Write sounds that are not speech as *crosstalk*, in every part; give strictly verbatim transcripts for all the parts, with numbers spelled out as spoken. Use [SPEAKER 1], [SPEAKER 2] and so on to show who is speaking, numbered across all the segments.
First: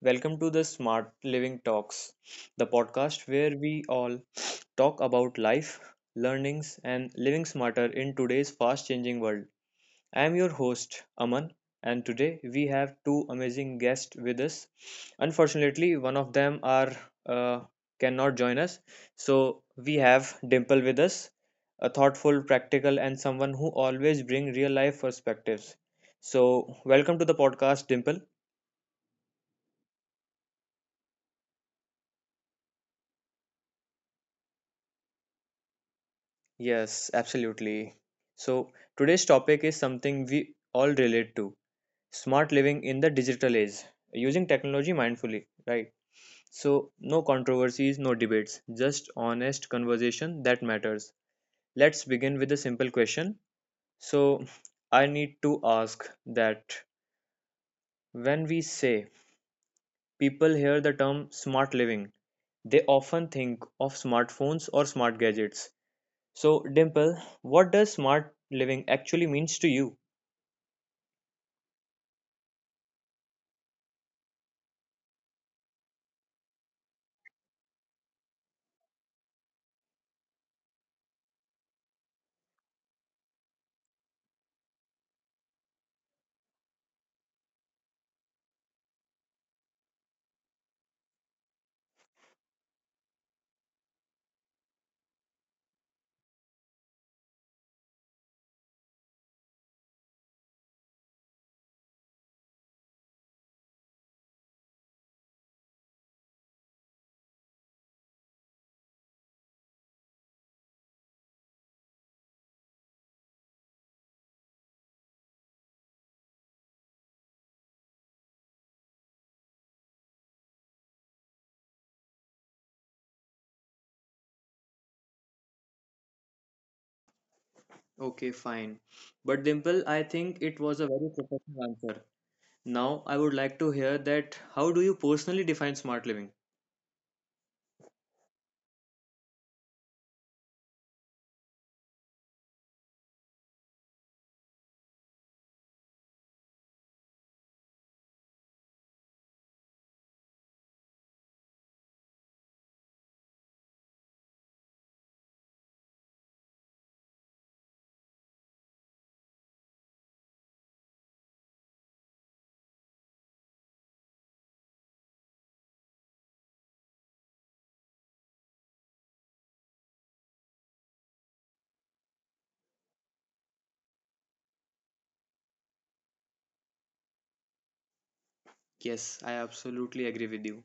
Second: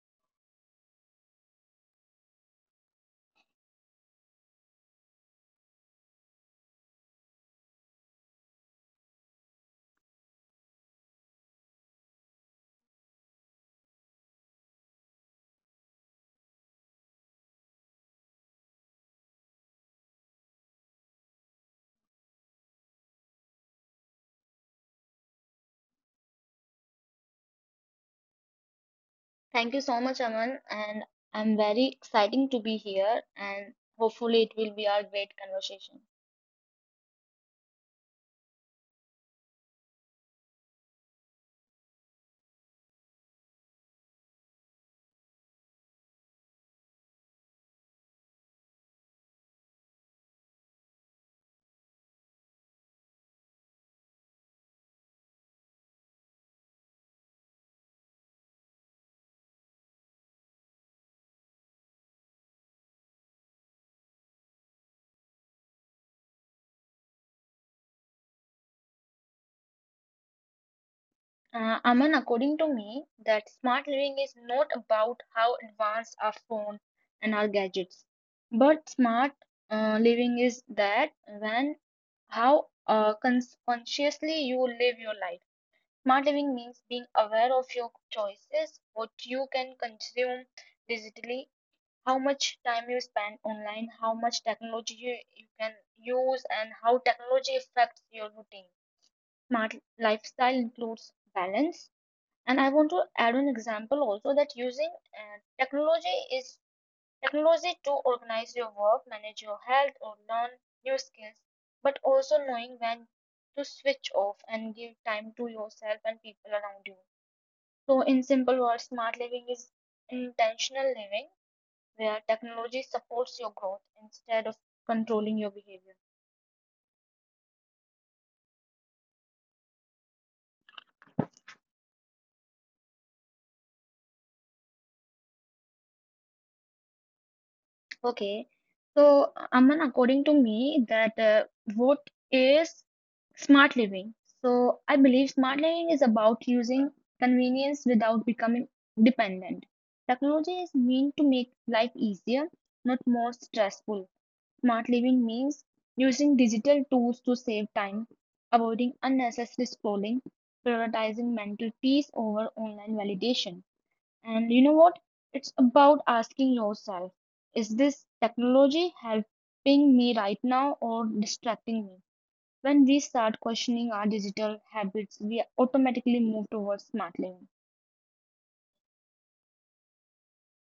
[SPEAKER 1] Welcome to the Smart Living Talks, the podcast where we all talk about life, learnings, and living smarter in today's fast changing world. I am your host, Aman, and today we have two amazing guests with us. Unfortunately, one of them are uh, cannot join us, so we have Dimple with us, a thoughtful, practical, and someone who always bring real life perspectives. So, welcome to the podcast, Dimple.
[SPEAKER 2] Thank you so much, Aman, and I'm very exciting to be here and hopefully it will be our great conversation.
[SPEAKER 1] Yes, absolutely. So, today's topic is something we all relate to: smart living in the digital age, using technology mindfully, right? So, no controversies, no debates, just honest conversation that matters. Let's begin with a simple question. So, I need to ask that when we say people hear the term smart living, they often think of smartphones or smart gadgets. So, Dimple, what does smart living actually means to you?
[SPEAKER 2] Uh, Aman, according to me, that smart living is not about how advanced our phone and our gadgets, but smart uh, living is that when how uh, cons consciously you live your life. Smart living means being aware of your choices, what you can consume digitally, how much time you spend online, how much technology you, you can use, and how technology affects your routine. Smart lifestyle includes balance. And I want to add an example also that using uh, technology is technology to organize your work, manage your health, or learn new skills, but also knowing when to switch off and give time to yourself and people around you. So, in simple words, smart living is intentional living where technology supports your growth instead of controlling your behavior.
[SPEAKER 1] Okay, fine. But Dimple, I think it was a very professional answer. Now, I would like to hear that how do you personally define smart living?
[SPEAKER 2] Okay. So, Aman, according to me, that uh, what is smart living? So, I believe smart living is about using convenience without becoming dependent. Technology is meant to make life easier, not more stressful. Smart living means using digital tools to save time, avoiding unnecessary scrolling, prioritizing mental peace over online validation. And you know what? It's about asking yourself, is this technology helping me right now or distracting me? When we start questioning our digital habits, we automatically move towards smart living.
[SPEAKER 1] Yes, I absolutely agree with you.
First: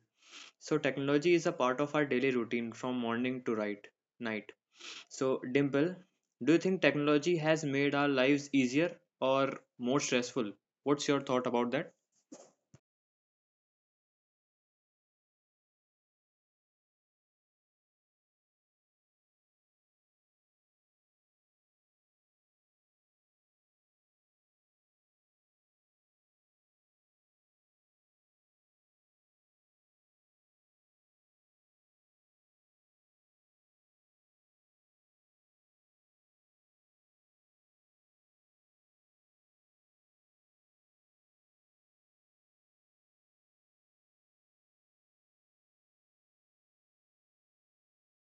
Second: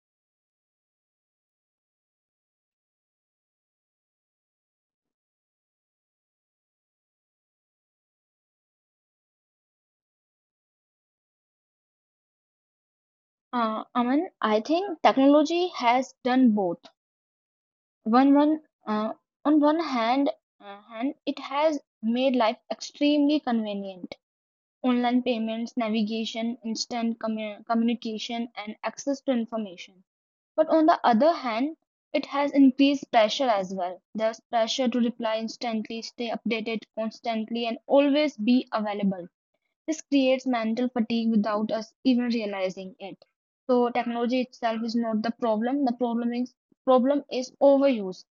[SPEAKER 1] So, technology is a part of our daily routine from morning to right, night. So, Dimple, do you think technology has made our lives easier or more stressful? What's your thought about that?
[SPEAKER 2] Uh, Aman, I think technology has done both. One, one, uh, on one hand, uh, hand, it has made life extremely convenient. Online payments, navigation, instant commu- communication, and access to information. But on the other hand, it has increased pressure as well. There's pressure to reply instantly, stay updated constantly, and always be available. This creates mental fatigue without us even realizing it. So technology itself is not the problem. The problem is problem is overuse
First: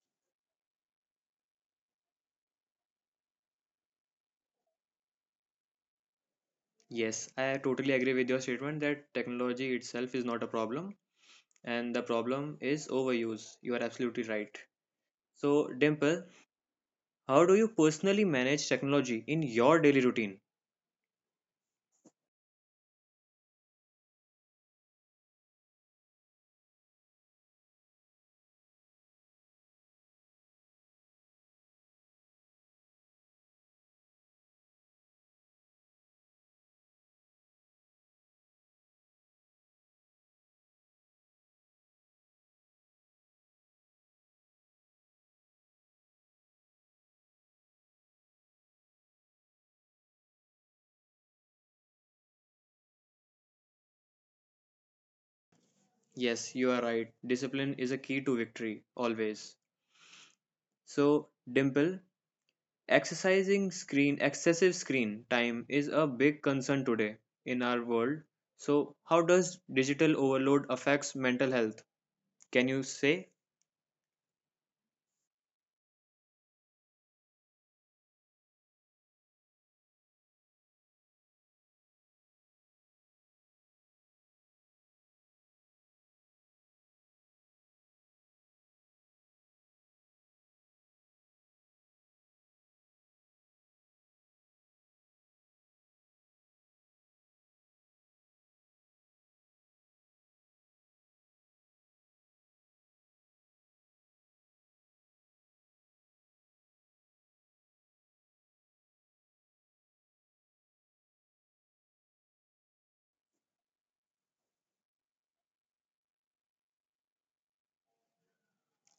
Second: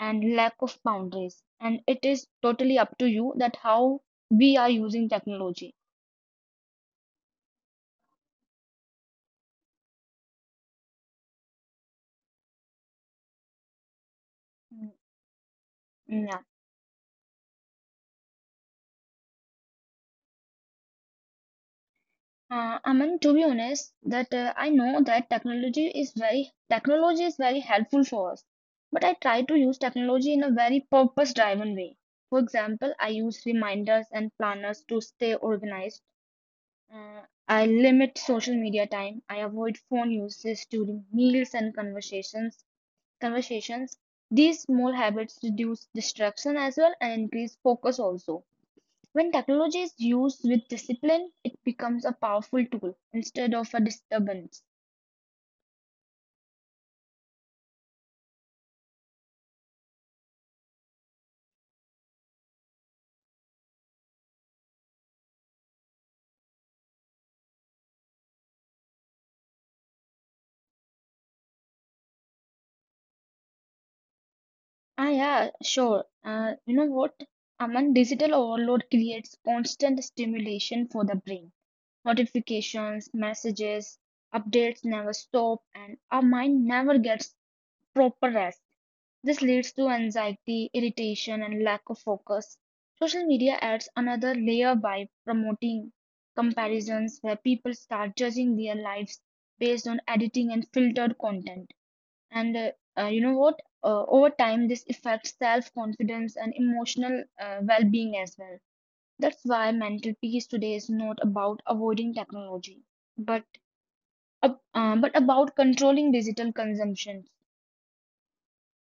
[SPEAKER 2] and lack of boundaries. And it is totally up to you that how we are using technology.
[SPEAKER 1] Yes, I totally agree with your statement that technology itself is not a problem and the problem is overuse. You are absolutely right.
[SPEAKER 2] Mm,
[SPEAKER 1] So, Dimple,
[SPEAKER 2] Yeah.
[SPEAKER 1] how do you personally manage technology in your daily routine?
[SPEAKER 2] Uh, Aman, to be honest, that uh, I know that technology is very technology is very helpful for us, but I try to use technology in a very purpose-driven way. For example, I use reminders and planners to stay organized. Uh, I limit social media time. I avoid phone uses during meals and conversations. Conversations. These small habits reduce distraction as well and increase focus also. When technology is used with discipline, it becomes a powerful tool instead of a disturbance.
[SPEAKER 1] Yes, you are right. Discipline is a key to victory, always. So, Dimple, exercising screen, excessive screen time is a big concern today in our world. So, how does digital overload affects mental health? Can you say?
[SPEAKER 2] Ah, yeah, sure. Uh, you know what? Aman, digital overload creates constant stimulation for the brain. Notifications, messages, updates never stop, and our mind never gets proper rest. This leads to anxiety, irritation, and lack of focus. Social media adds another layer by promoting comparisons where people start judging their lives based on editing and filtered content. And uh, uh, you know what? Uh, over time, this affects self confidence and emotional uh, well being as well. That's why mental peace today is not about avoiding technology, but, ab- uh, but about controlling digital consumption.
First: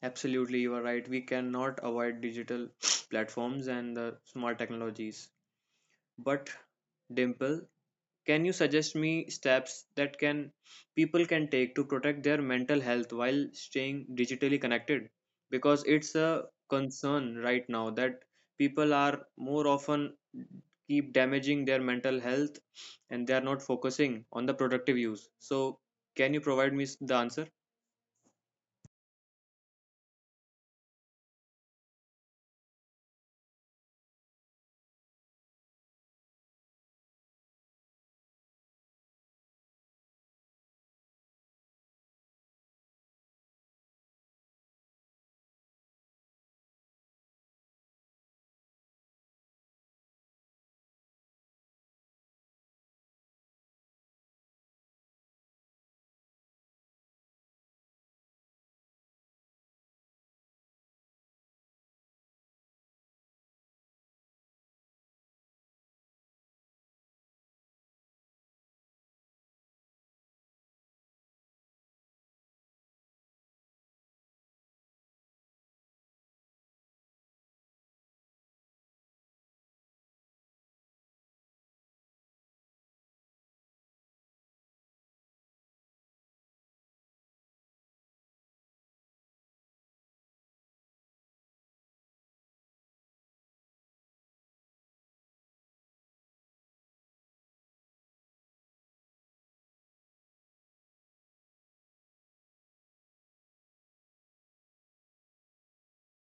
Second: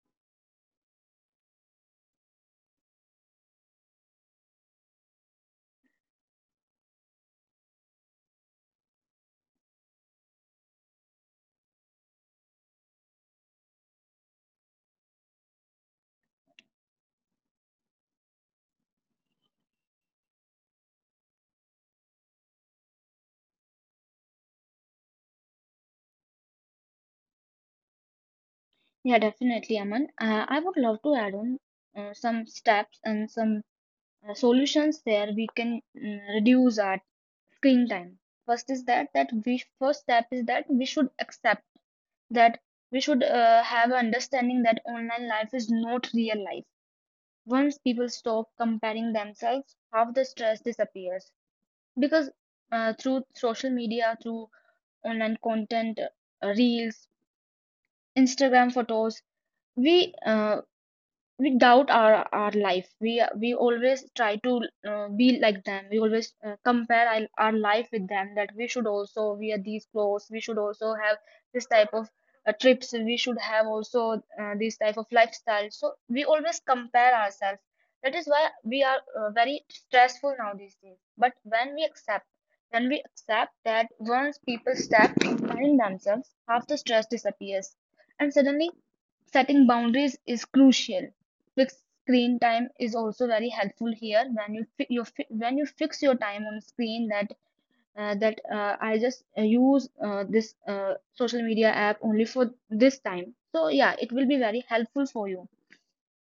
[SPEAKER 1] Absolutely, you are right. We cannot avoid digital *sniffs* platforms and the smart technologies. But Dimple, can you suggest me steps that can people can take to protect their mental health while staying digitally connected? Because it's a concern right now that people are more often keep damaging their mental health and they are not focusing on the productive use. So, can you provide me s- the answer?
[SPEAKER 2] Yeah, definitely, Aman. Uh, I would love to add on uh, some steps and some uh, solutions there we can mm, reduce our screen time. First is that that we first step is that we should accept that we should uh, have understanding that online life is not real life. Once people stop comparing themselves, half the stress disappears because uh, through social media, through online content, uh, reels, Instagram photos, we uh, we doubt our our life, we we always try to uh, be like them. We always uh, compare our, our life with them, that we should also wear these clothes, we should also have this type of uh, trips, we should have also uh, this type of lifestyle. So we always compare ourselves, that is why we are uh, very stressful now these days. But when we accept when we accept that once people step behind themselves, half the stress disappears. And suddenly setting boundaries is crucial. Fixed screen time is also very helpful here. When you fi- you fi- when you fix your time on screen, that uh, that uh, I just uh, use uh, this uh, social media app only for this time. So yeah, it will be very helpful for you.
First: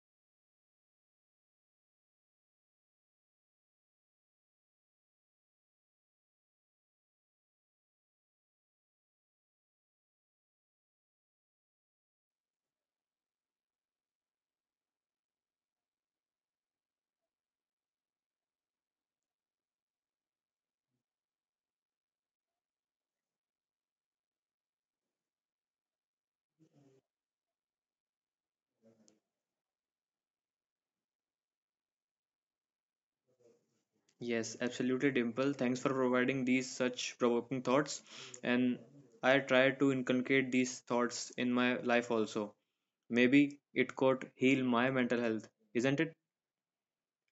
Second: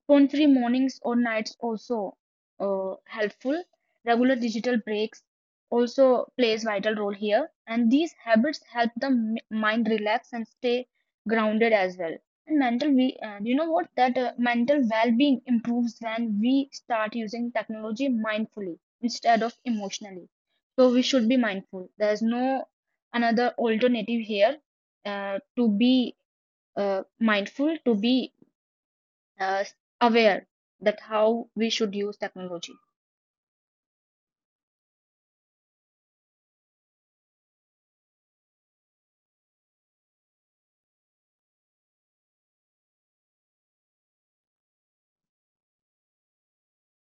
[SPEAKER 2] Phone-free mornings or nights also uh, helpful. Regular digital breaks also plays vital role here, and these habits help the m- mind relax and stay grounded as well. And mental, we uh, you know what that uh, mental well-being improves when we start using technology mindfully instead of emotionally. So we should be mindful. There's no another alternative here uh, to be uh, mindful, to be uh, aware that how we should use technology.
[SPEAKER 1] Yes, absolutely, Dimple. Thanks for providing these such provoking thoughts. And I try to inculcate these thoughts in my life also. Maybe it could heal my mental health, isn't it?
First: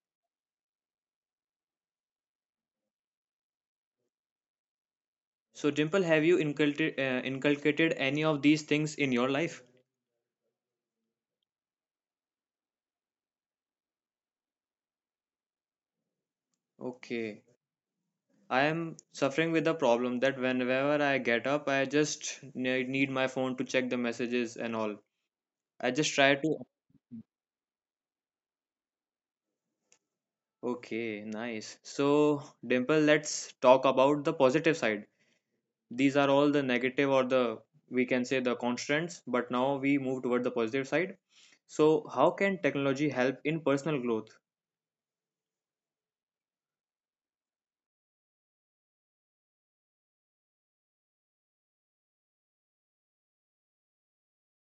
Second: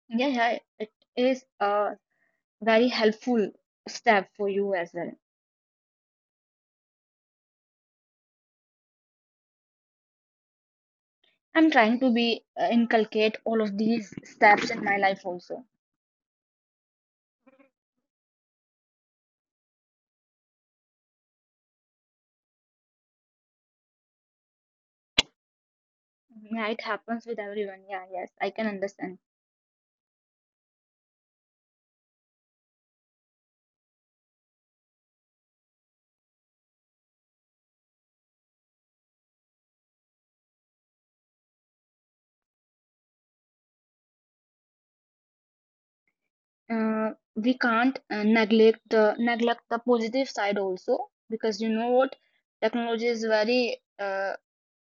[SPEAKER 2] Yeah, yeah, it is a very helpful step for you as well.
[SPEAKER 1] So, Dimple, have you inculcated, uh, inculcated any of these things in your life?
[SPEAKER 2] I'm trying to be uh, inculcate all of these steps in my life also.
[SPEAKER 1] Okay. I am suffering with the problem that whenever I get up, I just ne- need my phone to check the messages and all. I just try
[SPEAKER 2] Yeah,
[SPEAKER 1] to.
[SPEAKER 2] it happens with everyone. Yeah, yes, I can understand.
[SPEAKER 1] Okay, nice. So, Dimple, let's talk about the positive side. These are all the negative or the, we can say, the constraints, but now we move toward the positive side. So, how can technology help in personal growth?
[SPEAKER 2] Uh, we can't uh, neglect the neglect the positive side also, because you know what, technology is very uh,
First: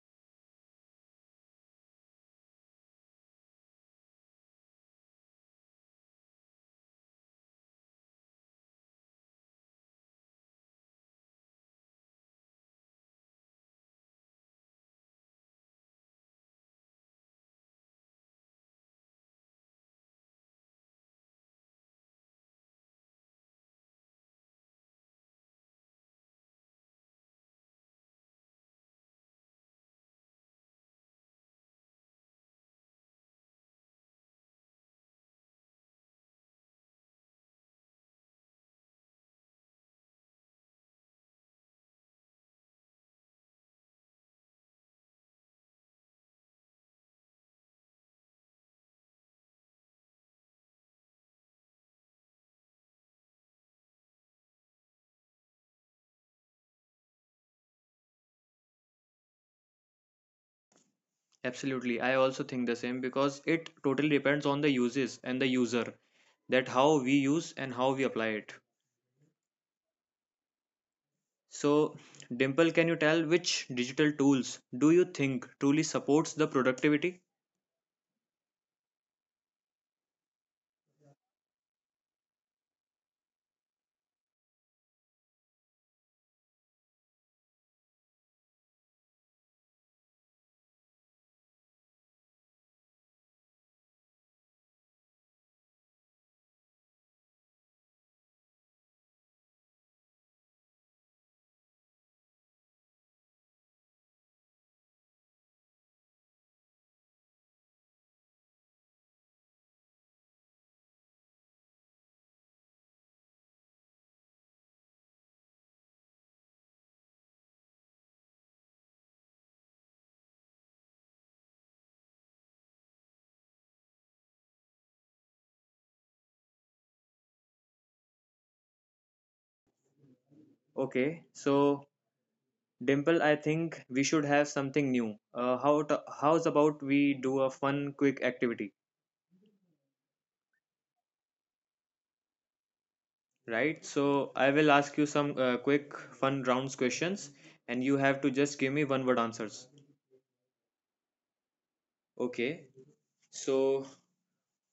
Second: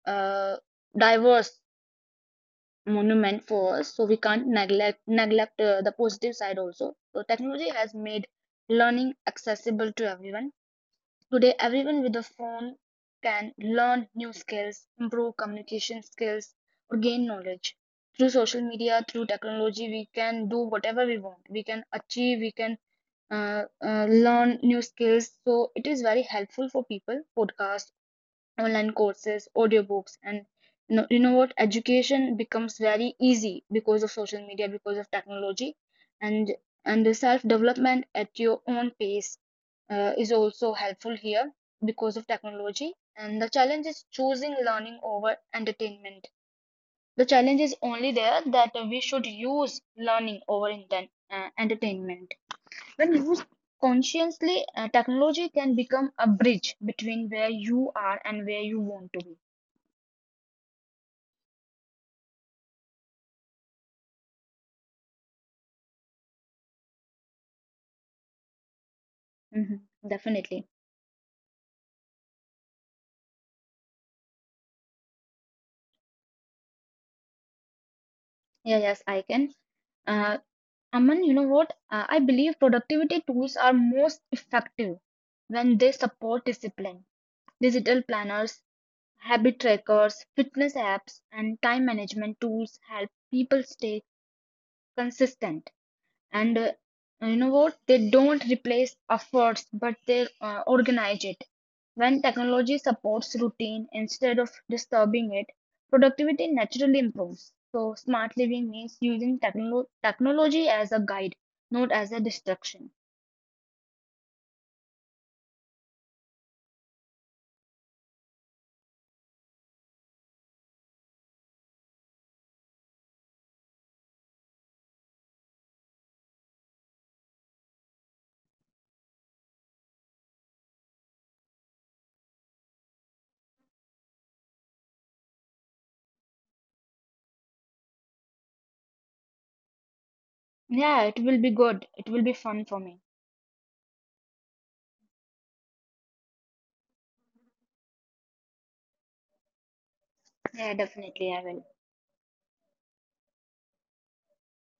[SPEAKER 2] uh, diverse monument first, so we can't neglect neglect uh, the positive side also. So technology has made learning accessible to everyone. Today, everyone with a phone can learn new skills, improve communication skills, or gain knowledge. Through social media, through technology, we can do whatever we want. We can achieve, we can uh, uh, learn new skills. So it is very helpful for people. Podcasts, online courses, audiobooks, and you know, you know what? Education becomes very easy because of social media, because of technology, and and the self development at your own pace uh, is also helpful here because of technology. And the challenge is choosing learning over entertainment. The challenge is only there that uh, we should use learning over inten- uh, entertainment. When used consciously, uh, technology can become a bridge between where you are and where you want to be.
[SPEAKER 1] Absolutely. I also think the same because it totally depends on the uses and the user, that how we use and how we apply it.
[SPEAKER 2] Mhm. Definitely.
[SPEAKER 1] So, Dimple, can you tell which digital tools do you think truly supports the productivity?
[SPEAKER 2] Yeah, yes, I can. Uh, Aman, you know what? Uh, I believe productivity tools are most effective when they support discipline. Digital planners, habit trackers, fitness apps, and time management tools help people stay consistent. And uh, you know what, they don't replace efforts, but they uh, organize it. When technology supports routine instead of disturbing it, productivity naturally improves. So smart living means using techno- technology as a guide, not as a distraction.
[SPEAKER 1] Okay. So, Dimple, I think we should have something new. Uh, how to, how's about we do a fun, quick activity,
[SPEAKER 2] Yeah, it will be good, it will be fun for me.
[SPEAKER 1] right? So, I will ask you some uh, quick, fun rounds questions, and you have to just give me one word answers.
[SPEAKER 2] Yeah, definitely, I will.
[SPEAKER 1] Okay. So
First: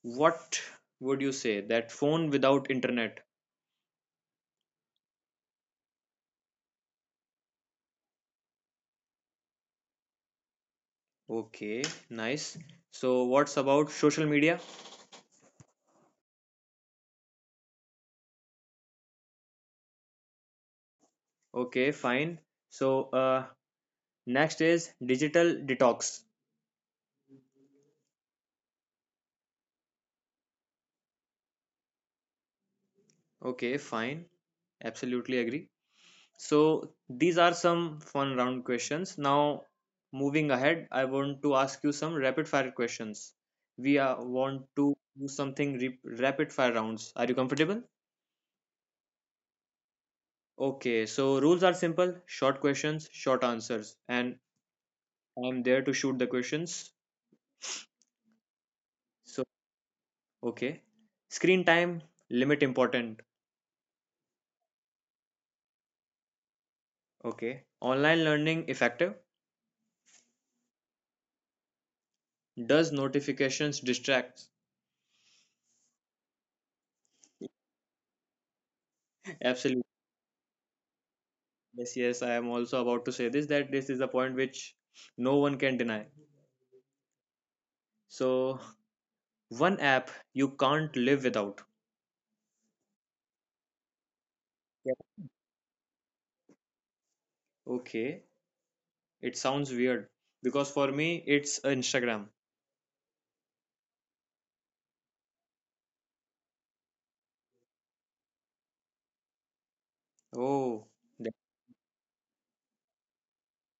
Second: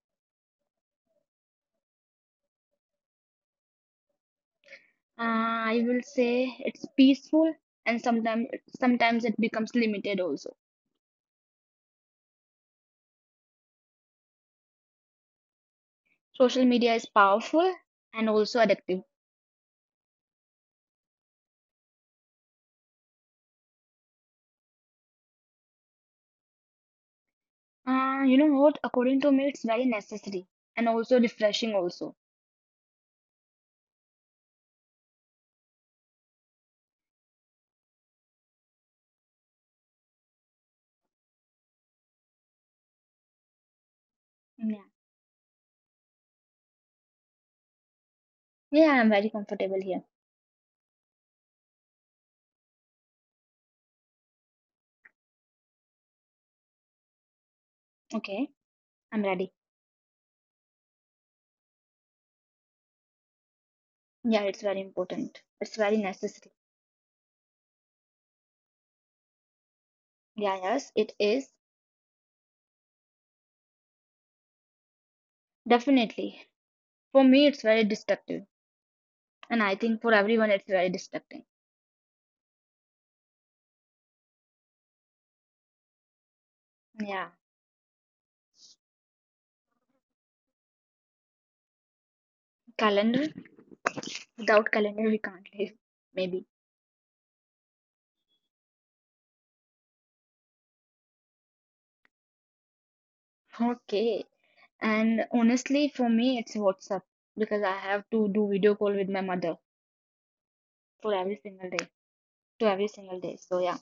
[SPEAKER 1] what would you say? That phone without internet.
[SPEAKER 2] Uh, i will say it's peaceful, and sometimes sometimes it becomes limited also.
[SPEAKER 1] Okay, nice. So, what's about social media?
[SPEAKER 2] Social media is powerful, and also addictive.
[SPEAKER 1] Okay, fine. So, uh, next is digital detox.
[SPEAKER 2] Uh, you know what? According to me, it's very necessary, and also refreshing also.
[SPEAKER 1] Okay, fine. Absolutely agree. So, these are some fun round questions. Now, moving ahead, I want to ask you some rapid fire questions. We are, want
[SPEAKER 2] Yeah.
[SPEAKER 1] to do something re- rapid fire rounds. Are you comfortable?
[SPEAKER 2] Yeah, I'm very comfortable here.
[SPEAKER 1] Okay, so rules are simple, short questions, short answers, and I'm there to shoot the questions.
[SPEAKER 2] Okay, I'm
[SPEAKER 1] So,
[SPEAKER 2] ready.
[SPEAKER 1] okay. Screen time limit important.
[SPEAKER 2] Yeah, it's very important. It's very necessary.
[SPEAKER 1] Okay. Online learning effective.
[SPEAKER 2] Yeah, yes, it is.
[SPEAKER 1] Does notifications distract?
[SPEAKER 2] Definitely. For me, it's very destructive. And I
[SPEAKER 1] Absolutely.
[SPEAKER 2] think for everyone, it's very destructive.
[SPEAKER 1] Yes, yes. I am also about to say this that this is a point which no one can deny.
[SPEAKER 2] Yeah.
[SPEAKER 1] So, one app you can't live without.
[SPEAKER 2] Calendar. Without
[SPEAKER 1] Yeah.
[SPEAKER 2] calendar, we can't live. Maybe.
[SPEAKER 1] Okay. It sounds weird because for me it's Instagram.
[SPEAKER 2] Okay. And honestly, for me, it's WhatsApp, because I have to do video call with my mother
[SPEAKER 1] Oh,
[SPEAKER 2] for every
[SPEAKER 1] that-
[SPEAKER 2] single day, to every single day. So, yeah.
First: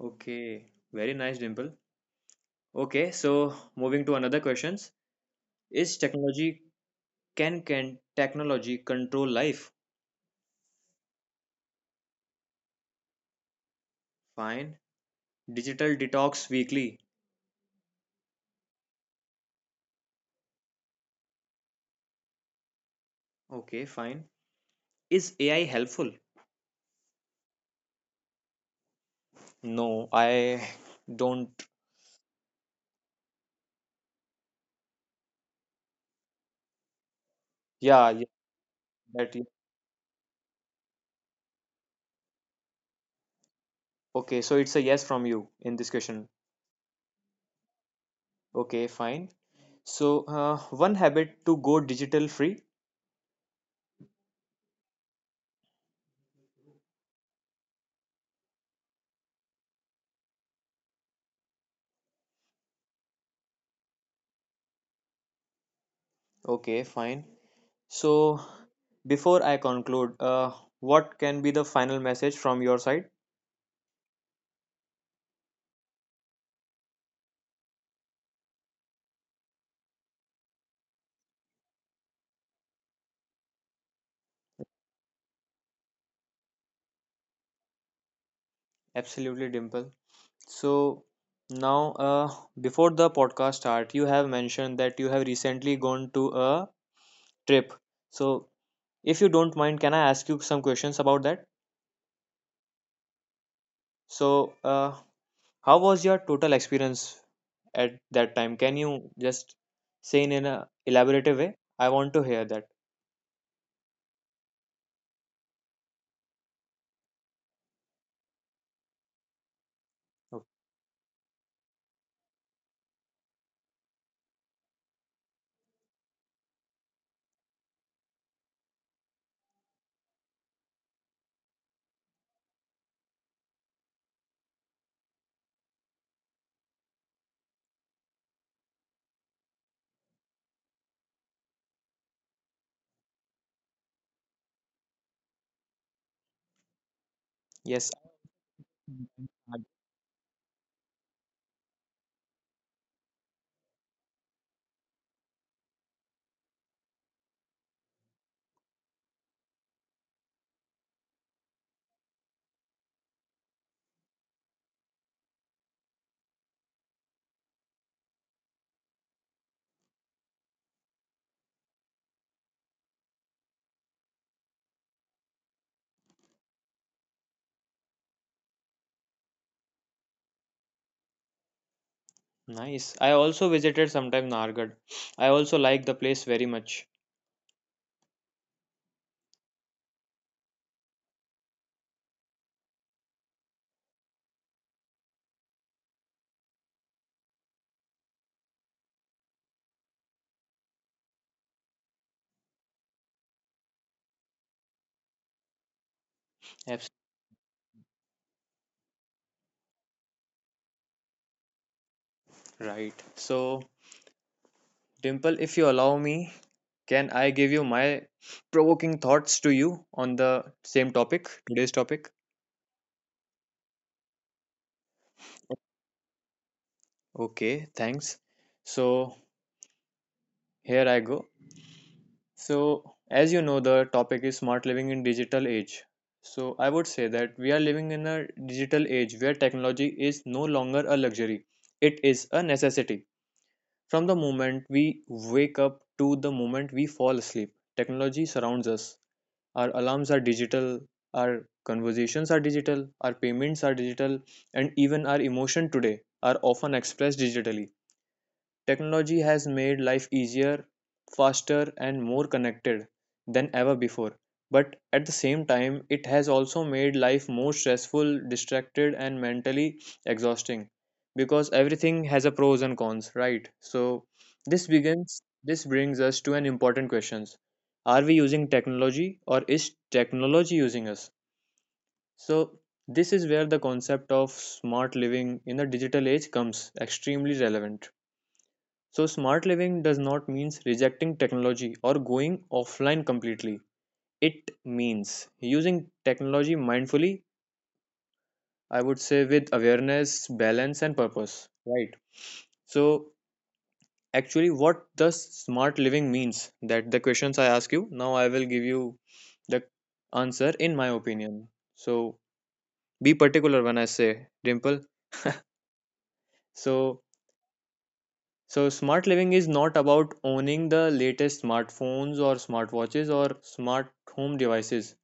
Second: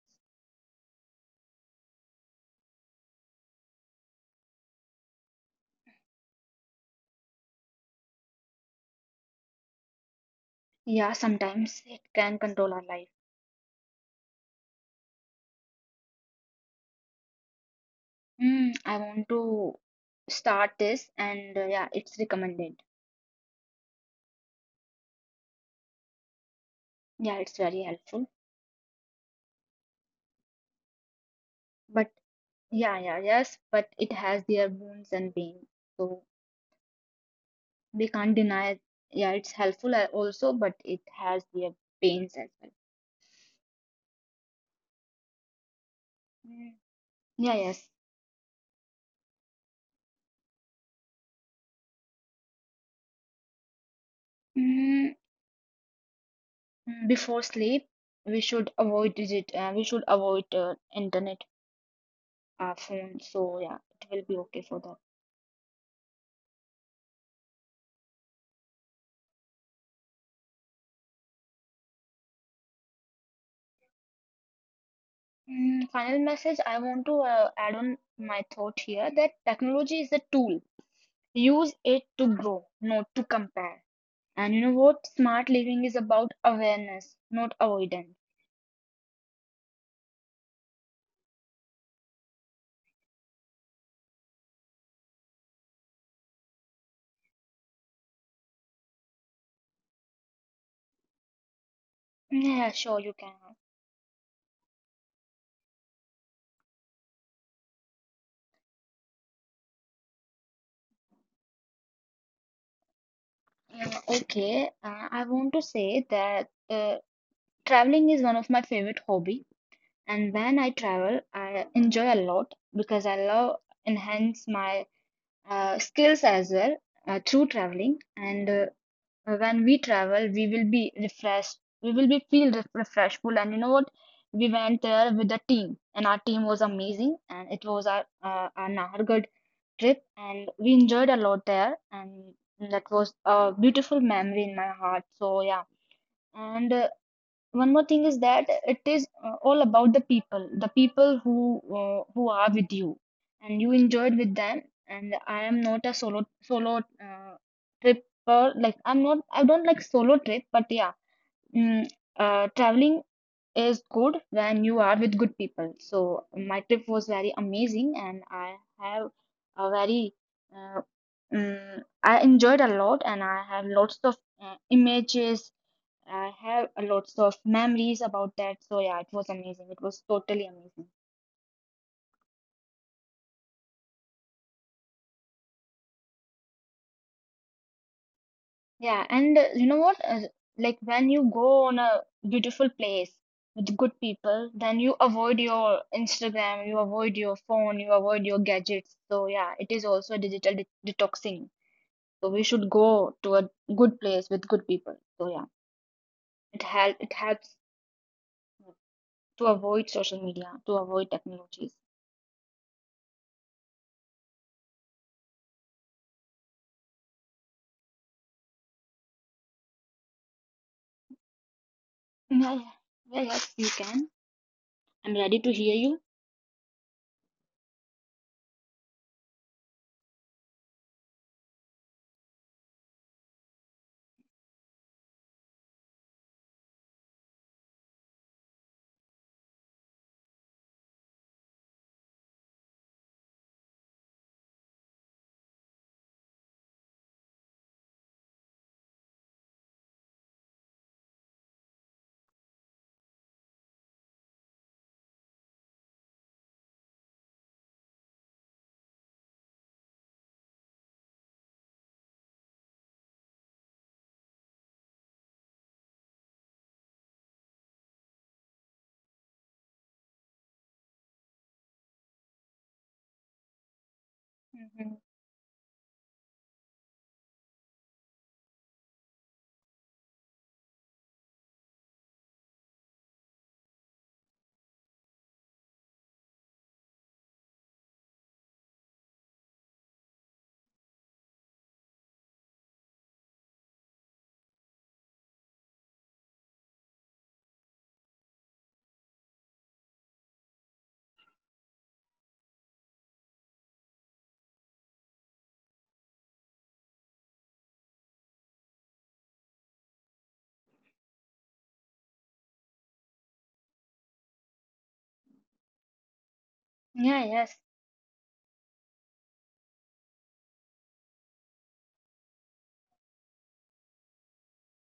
[SPEAKER 1] okay. Very nice, Dimple. Okay. So, moving to another questions. Is technology Can can technology control life?
[SPEAKER 2] Yeah, sometimes it can control our life.
[SPEAKER 1] Fine. Digital detox weekly.
[SPEAKER 2] Hmm. I want to start this, and uh, yeah, it's recommended.
[SPEAKER 1] Okay, fine. Is A I helpful?
[SPEAKER 2] Yeah, it's very helpful.
[SPEAKER 1] No, I don't.
[SPEAKER 2] But yeah, yeah, yes, but it has their wounds and pain. So we
[SPEAKER 1] Yeah, yeah,
[SPEAKER 2] can't deny it. Yeah,
[SPEAKER 1] that, yeah.
[SPEAKER 2] it's helpful a- also, but it has their pains as well.
[SPEAKER 1] Okay, so it's a yes from you in this question.
[SPEAKER 2] Mm, yeah, yes.
[SPEAKER 1] Okay, fine. So, uh, one habit to go digital free.
[SPEAKER 2] Mm, Before sleep, we should avoid digit, uh, we should avoid uh, internet, uh, phone. So yeah, it will be okay for that.
[SPEAKER 1] Okay, fine. So, before I conclude, uh, what can be the final message from your side?
[SPEAKER 2] Mm, final message, I want to uh, add on my thought here that technology is a tool. Use it to grow, not to compare. And you know what? Smart living is about awareness, not avoidance.
[SPEAKER 1] Absolutely, Dimple. So now, uh, before the podcast start, you have mentioned that you have recently gone to a trip. So if you don't mind, can I ask you some questions about that?
[SPEAKER 2] Yeah, sure, you can.
[SPEAKER 1] So, uh, how was your total experience at that time? Can you just say in, in a elaborative way? I want to hear that.
[SPEAKER 2] Uh, okay, uh, I want to say that uh, traveling is one of my favorite hobby, and
[SPEAKER 1] Oh,
[SPEAKER 2] when I travel, I enjoy a lot because I love enhance my uh, skills as well uh, through traveling. And uh, Uh, when we travel, we will be refreshed, we will be feel ref- refreshful. And you know what, we went there with the team, and our team was amazing, and it was our uh, a Nahargad trip, and we enjoyed a lot there, and that was a beautiful memory in my heart. So yeah. And uh, one more
[SPEAKER 1] yes.
[SPEAKER 2] thing is that it is uh, all about the people, the people who uh, who are with you, and you enjoyed with them. And I am not a solo solo uh, tripper, like I'm not, I don't like solo trip. But yeah, mm, uh, traveling is good when you are with good people. So my trip was very amazing, and I have a very uh, mm, I enjoyed a lot, and I have lots of uh, images, I have a lots of memories about that. So yeah, it was amazing. It was totally amazing.
[SPEAKER 1] Nice. I also visited sometime Nargad. I also like the place very much.
[SPEAKER 2] Yeah, and uh, you know what? Uh, like when you go on a beautiful place with good people, then you avoid your Instagram, you avoid your phone, you avoid your gadgets. So yeah, it is also a digital de detoxing. So we should go to a good place with good people. So yeah, it
[SPEAKER 1] Abs-
[SPEAKER 2] help it helps to avoid social media, to avoid technologies.
[SPEAKER 1] right. So, Dimple, if you allow me, can I give you my provoking thoughts to you on the same topic, today's topic?
[SPEAKER 2] Yeah, yeah, yeah, yes, you can. I'm ready to hear you.
[SPEAKER 1] Okay, thanks. So, here I go. So, as you know, the topic is smart living in digital age. So, I would say that we are living in a digital age where technology is no longer a luxury, it is a necessity. From the moment we wake up to the moment we fall asleep, technology surrounds us. Our alarms are digital, our conversations are digital, our payments are digital, and even our emotion today are often expressed digitally. Technology has made life easier, faster, and more connected than ever before. But at the same time, it has also made life more stressful, distracted, and mentally exhausting, because everything has a pros and cons, right? So this
[SPEAKER 2] Mhm.
[SPEAKER 1] begins this brings us to an important questions. Are we using technology or is technology using us? So this is where the concept of smart living in the digital age comes extremely relevant. So, smart living does not mean rejecting technology or going offline completely. It means using technology mindfully, I would say with awareness, balance, and purpose. Right. So, actually, what does smart living means? That the questions I ask you, now I will give you the answer in my opinion. So, be particular when I say, Dimple. So,
[SPEAKER 2] Yeah, yes.
[SPEAKER 1] so, smart living is not about owning the latest smartphones or smartwatches or smart home devices.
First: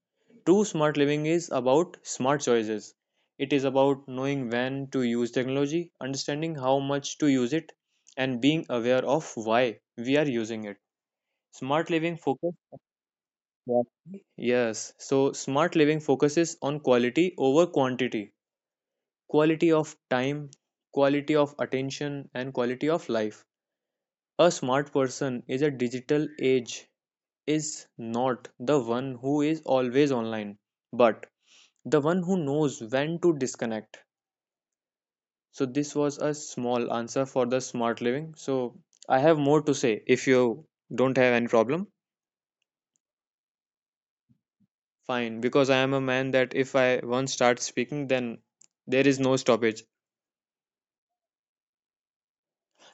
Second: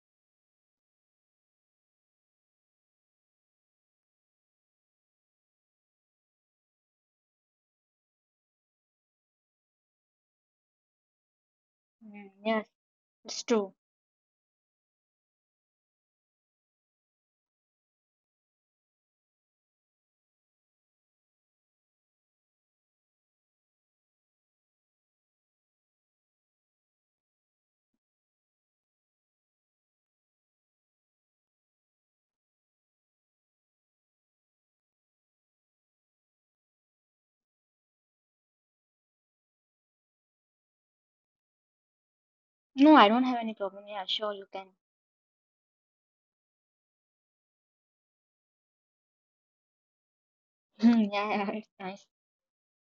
[SPEAKER 1] True smart living is about smart choices. It is about knowing when to use technology, understanding how much to use it, and being aware of why we are using it. Smart living
[SPEAKER 2] Mm,
[SPEAKER 1] focus.
[SPEAKER 2] yes, it's true.
[SPEAKER 1] Yeah. Yes, so smart living focuses on quality over quantity, quality of time, quality of attention, and quality of life. A smart person is a digital age is not the one who is always online, but the one who knows when to disconnect. So this was a small answer for the smart living. So I have more to say if you don't have any problem.
[SPEAKER 2] No, I don't have any problem. Yeah, sure, you can.
[SPEAKER 1] Fine, because I am a man that if I once start speaking, then there is no stoppage.
[SPEAKER 2] *laughs* Mm, yeah, yeah, it's nice.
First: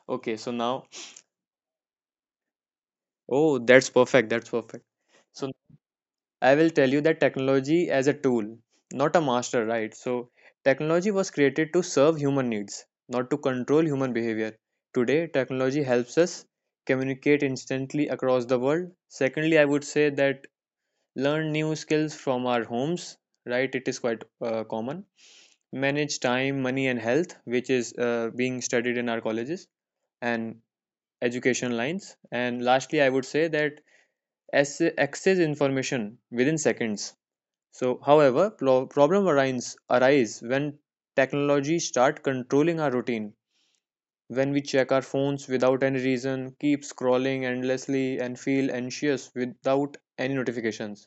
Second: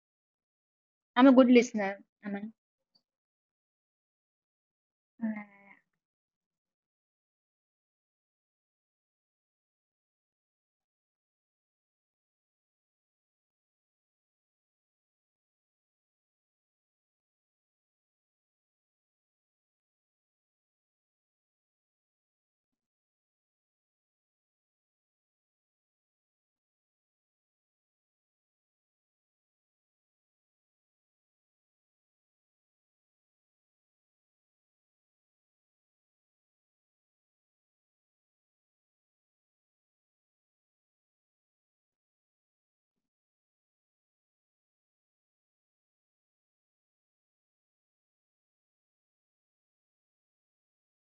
[SPEAKER 1] Okay, so now,
[SPEAKER 2] I'm a good listener. I mean,
[SPEAKER 1] oh, that's perfect. That's perfect.
[SPEAKER 2] yeah, yeah,
[SPEAKER 1] So I will tell you that technology as a tool, not a master, right? So, technology was created to serve human needs, not to control human behavior. Today, technology helps us communicate instantly across the world. Secondly, I would say that learn new skills from our homes, right? It is quite uh, common. Manage time, money, and health, which is uh, being studied in our colleges and education lines. And lastly, I would say that as- access information within seconds. So, however, plo- problem arise, arise when technology start controlling our routine. When we check our phones without any reason, keep scrolling endlessly, and feel anxious without any notifications.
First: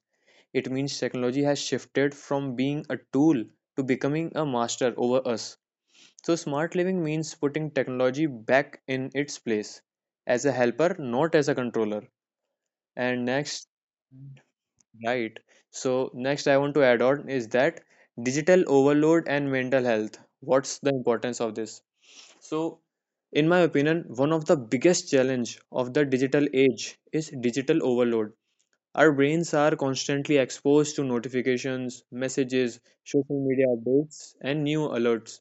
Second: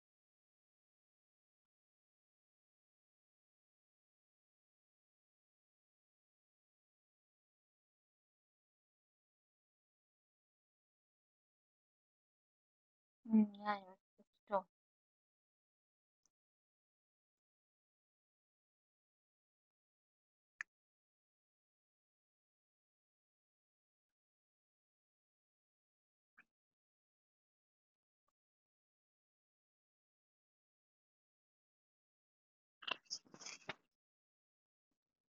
[SPEAKER 1] It means technology has shifted from being a tool to becoming a master over us. So, smart living means putting technology back in its place as a helper, not as a controller. And
[SPEAKER 2] yeah. Mm,
[SPEAKER 1] next,
[SPEAKER 2] yeah, yes, it's true.
[SPEAKER 1] right. So next I want to add on is that digital overload and mental health. What's the importance of this? So in my opinion, one of the biggest challenge of the digital age is digital overload. Our brains are constantly exposed to notifications, messages, social media updates, and new alerts.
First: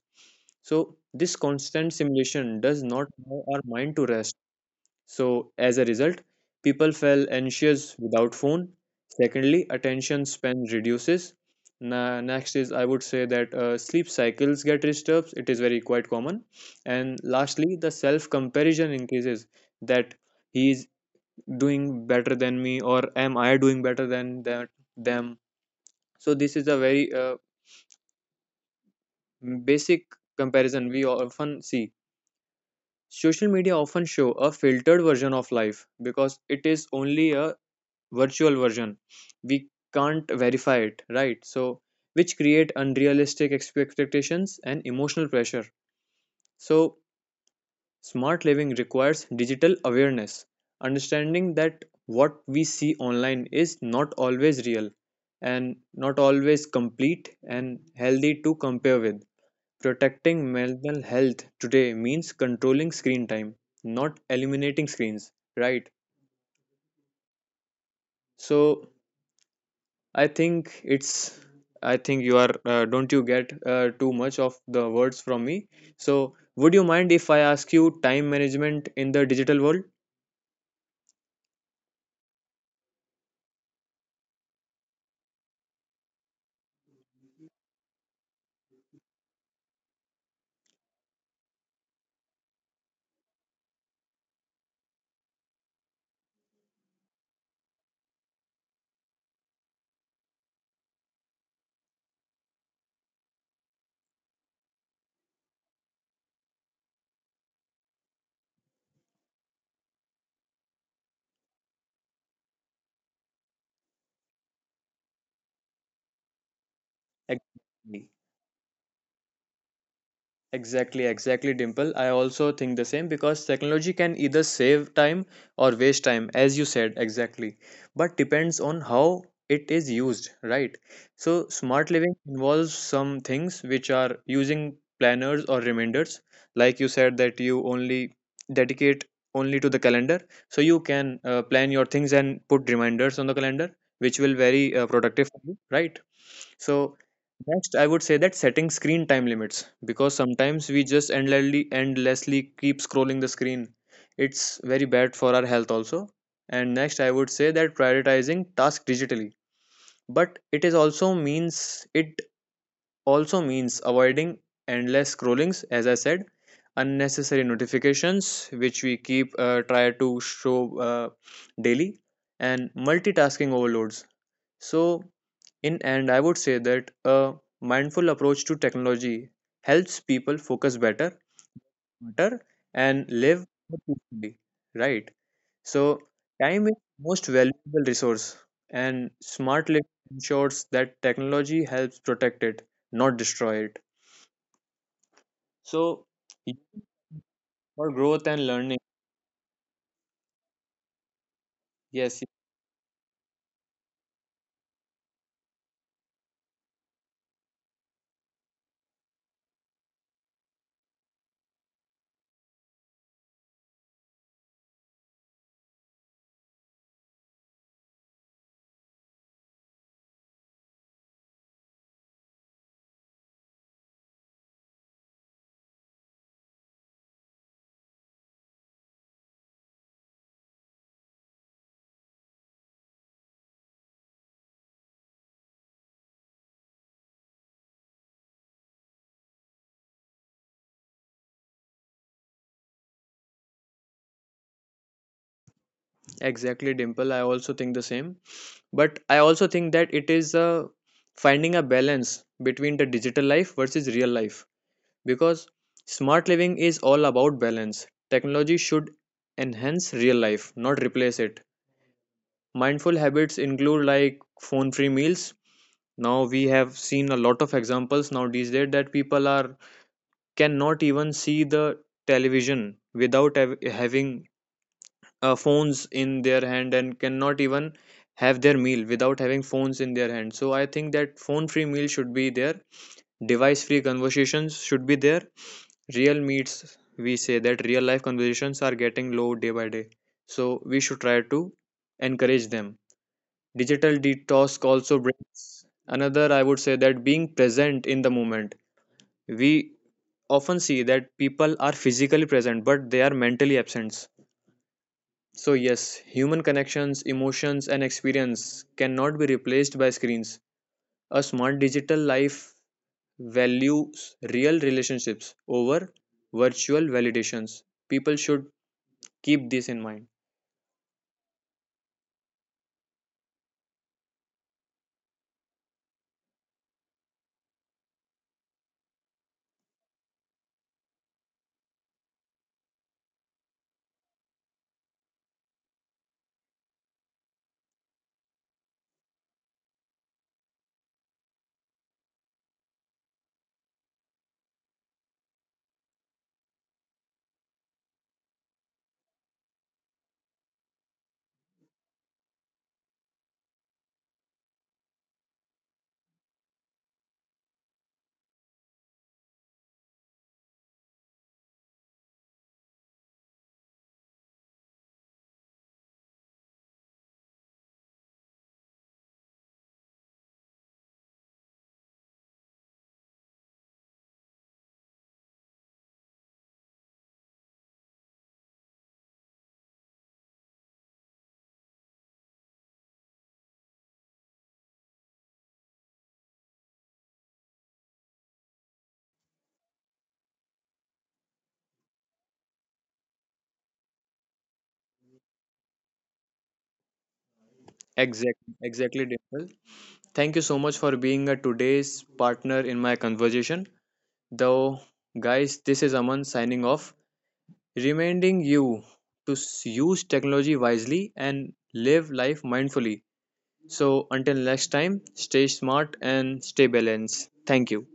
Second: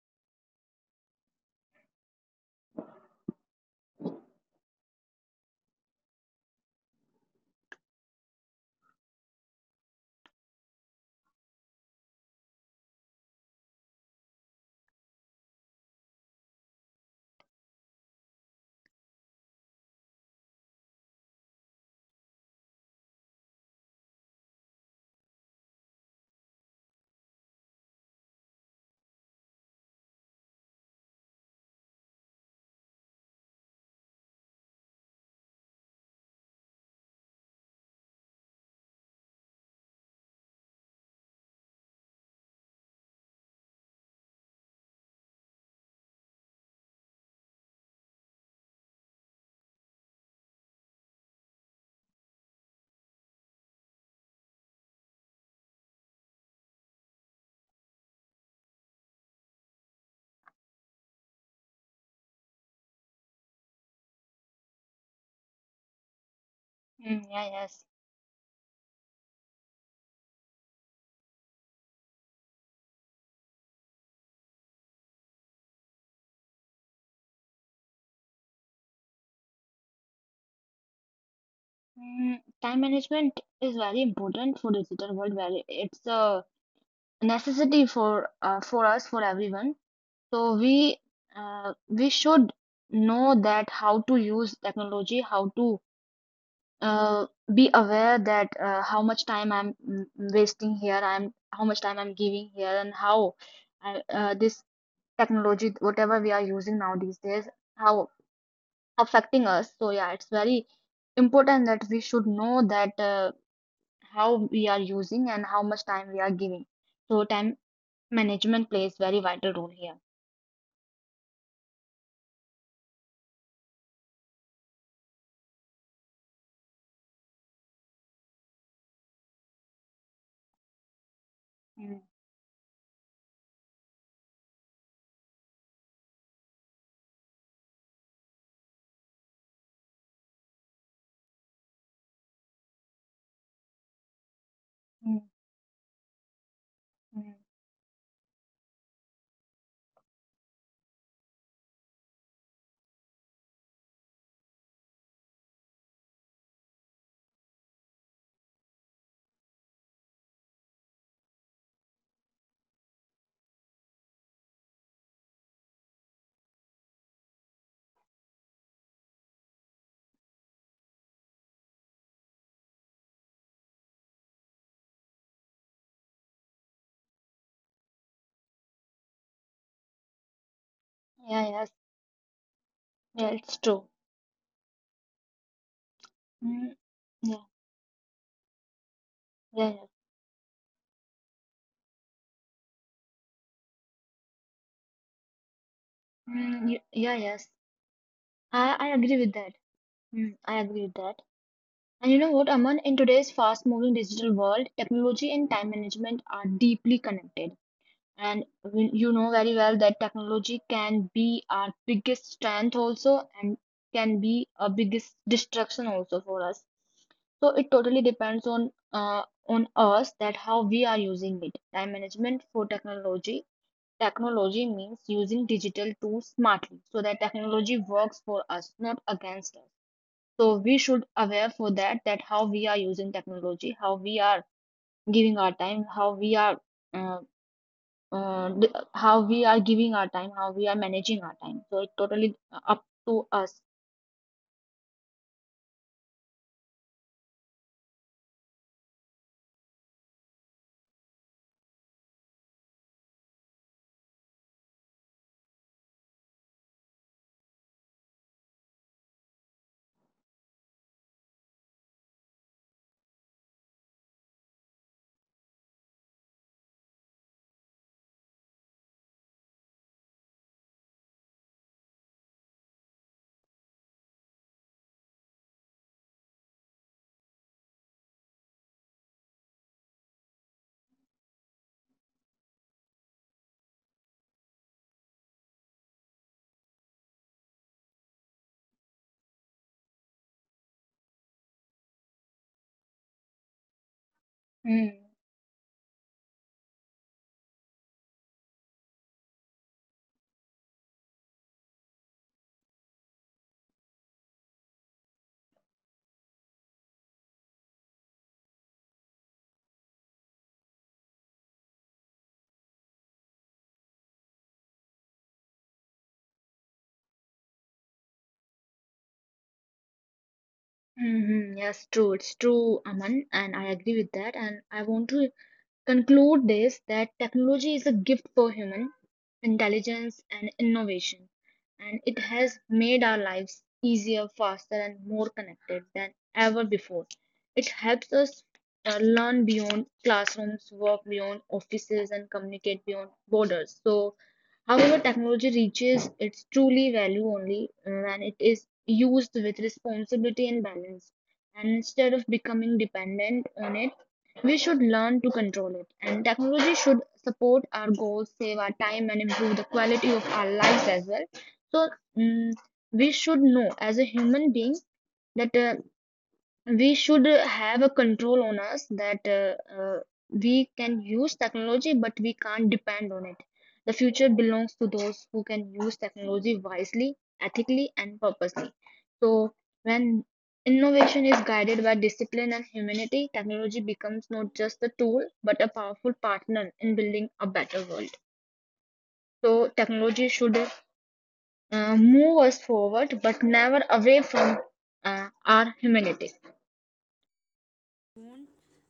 [SPEAKER 1] So this constant simulation does not allow our mind to rest. So, as a result, people feel anxious without phone. Secondly, attention span reduces. Na- next is I would say that uh, sleep cycles get disturbed. It is very quite common. And lastly, the self comparison increases, that he is doing better than me or am I doing better than that them. So this is a very uh, basic comparison we often see. Social media often show a filtered version of life, because it is only a virtual version, we can't verify it, right? So which create unrealistic expectations and emotional pressure. So smart living requires digital awareness, understanding that what we see online is not always real and not always complete and healthy to compare with. Protecting mental health today means controlling screen time, not eliminating screens, right?
[SPEAKER 2] Mm, yeah, yes.
[SPEAKER 1] So I think it's. I think you are. Uh, don't you get uh, too much of the words from me? So, would you mind if I ask you time management in the digital world?
[SPEAKER 2] Mm, time management is very important for digital world. Very, it's a necessity for uh, for us, for everyone. So we uh, we should know that how to use technology, how to uh, be aware that uh, how much time I'm mm, wasting here, I'm how much time I'm giving here, and how I, uh, this technology, whatever we are using now these days, how affecting us. So yeah, it's very important that we should know that uh, how we are using and how much time we are giving. So time
[SPEAKER 1] Exactly.
[SPEAKER 2] management plays very vital role here.
[SPEAKER 1] Exactly, exactly, Dimple. I also think the same because technology can either save time or waste time, as you said, exactly. But depends on how it is used, right? So, smart
[SPEAKER 2] Mm,
[SPEAKER 1] living involves some things which are using planners or reminders, like you said that you only dedicate only to the calendar. So, you can uh, plan your things and put reminders on the calendar, which will very uh,
[SPEAKER 2] mm,
[SPEAKER 1] productive for you, right? So
[SPEAKER 2] mm.
[SPEAKER 1] next I would say that setting screen time limits, because sometimes we just endlessly endlessly keep scrolling the screen. It's very bad for our health also. And next I would say that prioritizing tasks digitally. But it is also means it also means avoiding endless scrollings, as I said, unnecessary notifications which we keep uh, try to show uh, daily, and multitasking overloads. So in end, I would say that a mindful approach to technology helps people focus better,
[SPEAKER 2] Yeah, yes,
[SPEAKER 1] better, and
[SPEAKER 2] yeah,
[SPEAKER 1] live
[SPEAKER 2] it's
[SPEAKER 1] more
[SPEAKER 2] true.
[SPEAKER 1] peacefully, right? So,
[SPEAKER 2] Mm,
[SPEAKER 1] time is most
[SPEAKER 2] yeah,
[SPEAKER 1] valuable resource, and
[SPEAKER 2] yeah,
[SPEAKER 1] smart
[SPEAKER 2] yes.
[SPEAKER 1] living ensures that technology helps protect it, not destroy it. So,
[SPEAKER 2] Mm, y- yeah, yes.
[SPEAKER 1] for growth and
[SPEAKER 2] I, I
[SPEAKER 1] learning,
[SPEAKER 2] agree with that. Mm, I agree with that. And you know
[SPEAKER 1] yes,
[SPEAKER 2] what, Aman? In today's fast-moving digital world, technology and time management are deeply connected. And we- you know very well that technology can be our biggest strength also and can be a biggest destruction also for us. So it totally depends on uh, on us that how we are using it. Time management for technology. Technology means using digital tools smartly so that technology works for us, not against us. So we should aware for that that how we are using technology, how we are giving our time, how we are uh, uh, d- how we are giving our time, how we are managing our time. So it totally uh, up to us.
[SPEAKER 1] exactly, Dimple. I also think the same, but I also think that it is a finding a balance between the digital life versus real life. Because smart living is all about balance. Technology should enhance real life, not replace it. Mindful habits include like phone free meals. Now we have seen a lot of examples now these days that people are cannot even see the television without hav- having uh, phones in their hand, and cannot even have their meal without having phones in their hand. So I think that phone free meal should be there, device free conversations should be there, real meets, we say that real life conversations are getting low day by day, so we should try to encourage them. Digital detox
[SPEAKER 2] Mm.
[SPEAKER 1] also brings another, I would say that being present in the moment. We often see that people are physically present but they are mentally absent. So yes, human connections, emotions, and experience cannot be replaced by screens. A smart digital life values real relationships over virtual validations. People should keep this in mind.
[SPEAKER 2] Hmm. Yes, true. It's true, Aman, and I agree with that. And I want to conclude this that technology is a gift for human intelligence and innovation, and it has made our lives easier, faster, and more connected than ever before. It helps us uh, learn beyond classrooms, work beyond offices, and communicate beyond borders. So however, technology reaches its truly value only uh, when it is used with responsibility and balance. And instead of becoming dependent on it, we should learn to control it. And technology should support our goals, save our time, and improve the quality of our lives as well. So, mm, we should know as a human being that uh, we should have a control on us that uh, uh, we can use technology but we can't depend on it. The future belongs to those who can use technology wisely, ethically, and purposely. So when innovation is guided by discipline and humanity, technology becomes not just a tool but a powerful partner in building a better world. So technology should uh, move us forward but never away from uh, our humanity.
[SPEAKER 1] Exactly, exactly, Dimple. Thank you so much for being a today's partner in my conversation. Though, guys, this is Aman signing off, reminding you to s- use technology wisely and live life mindfully. So, until next time, stay smart and stay balanced. Thank you.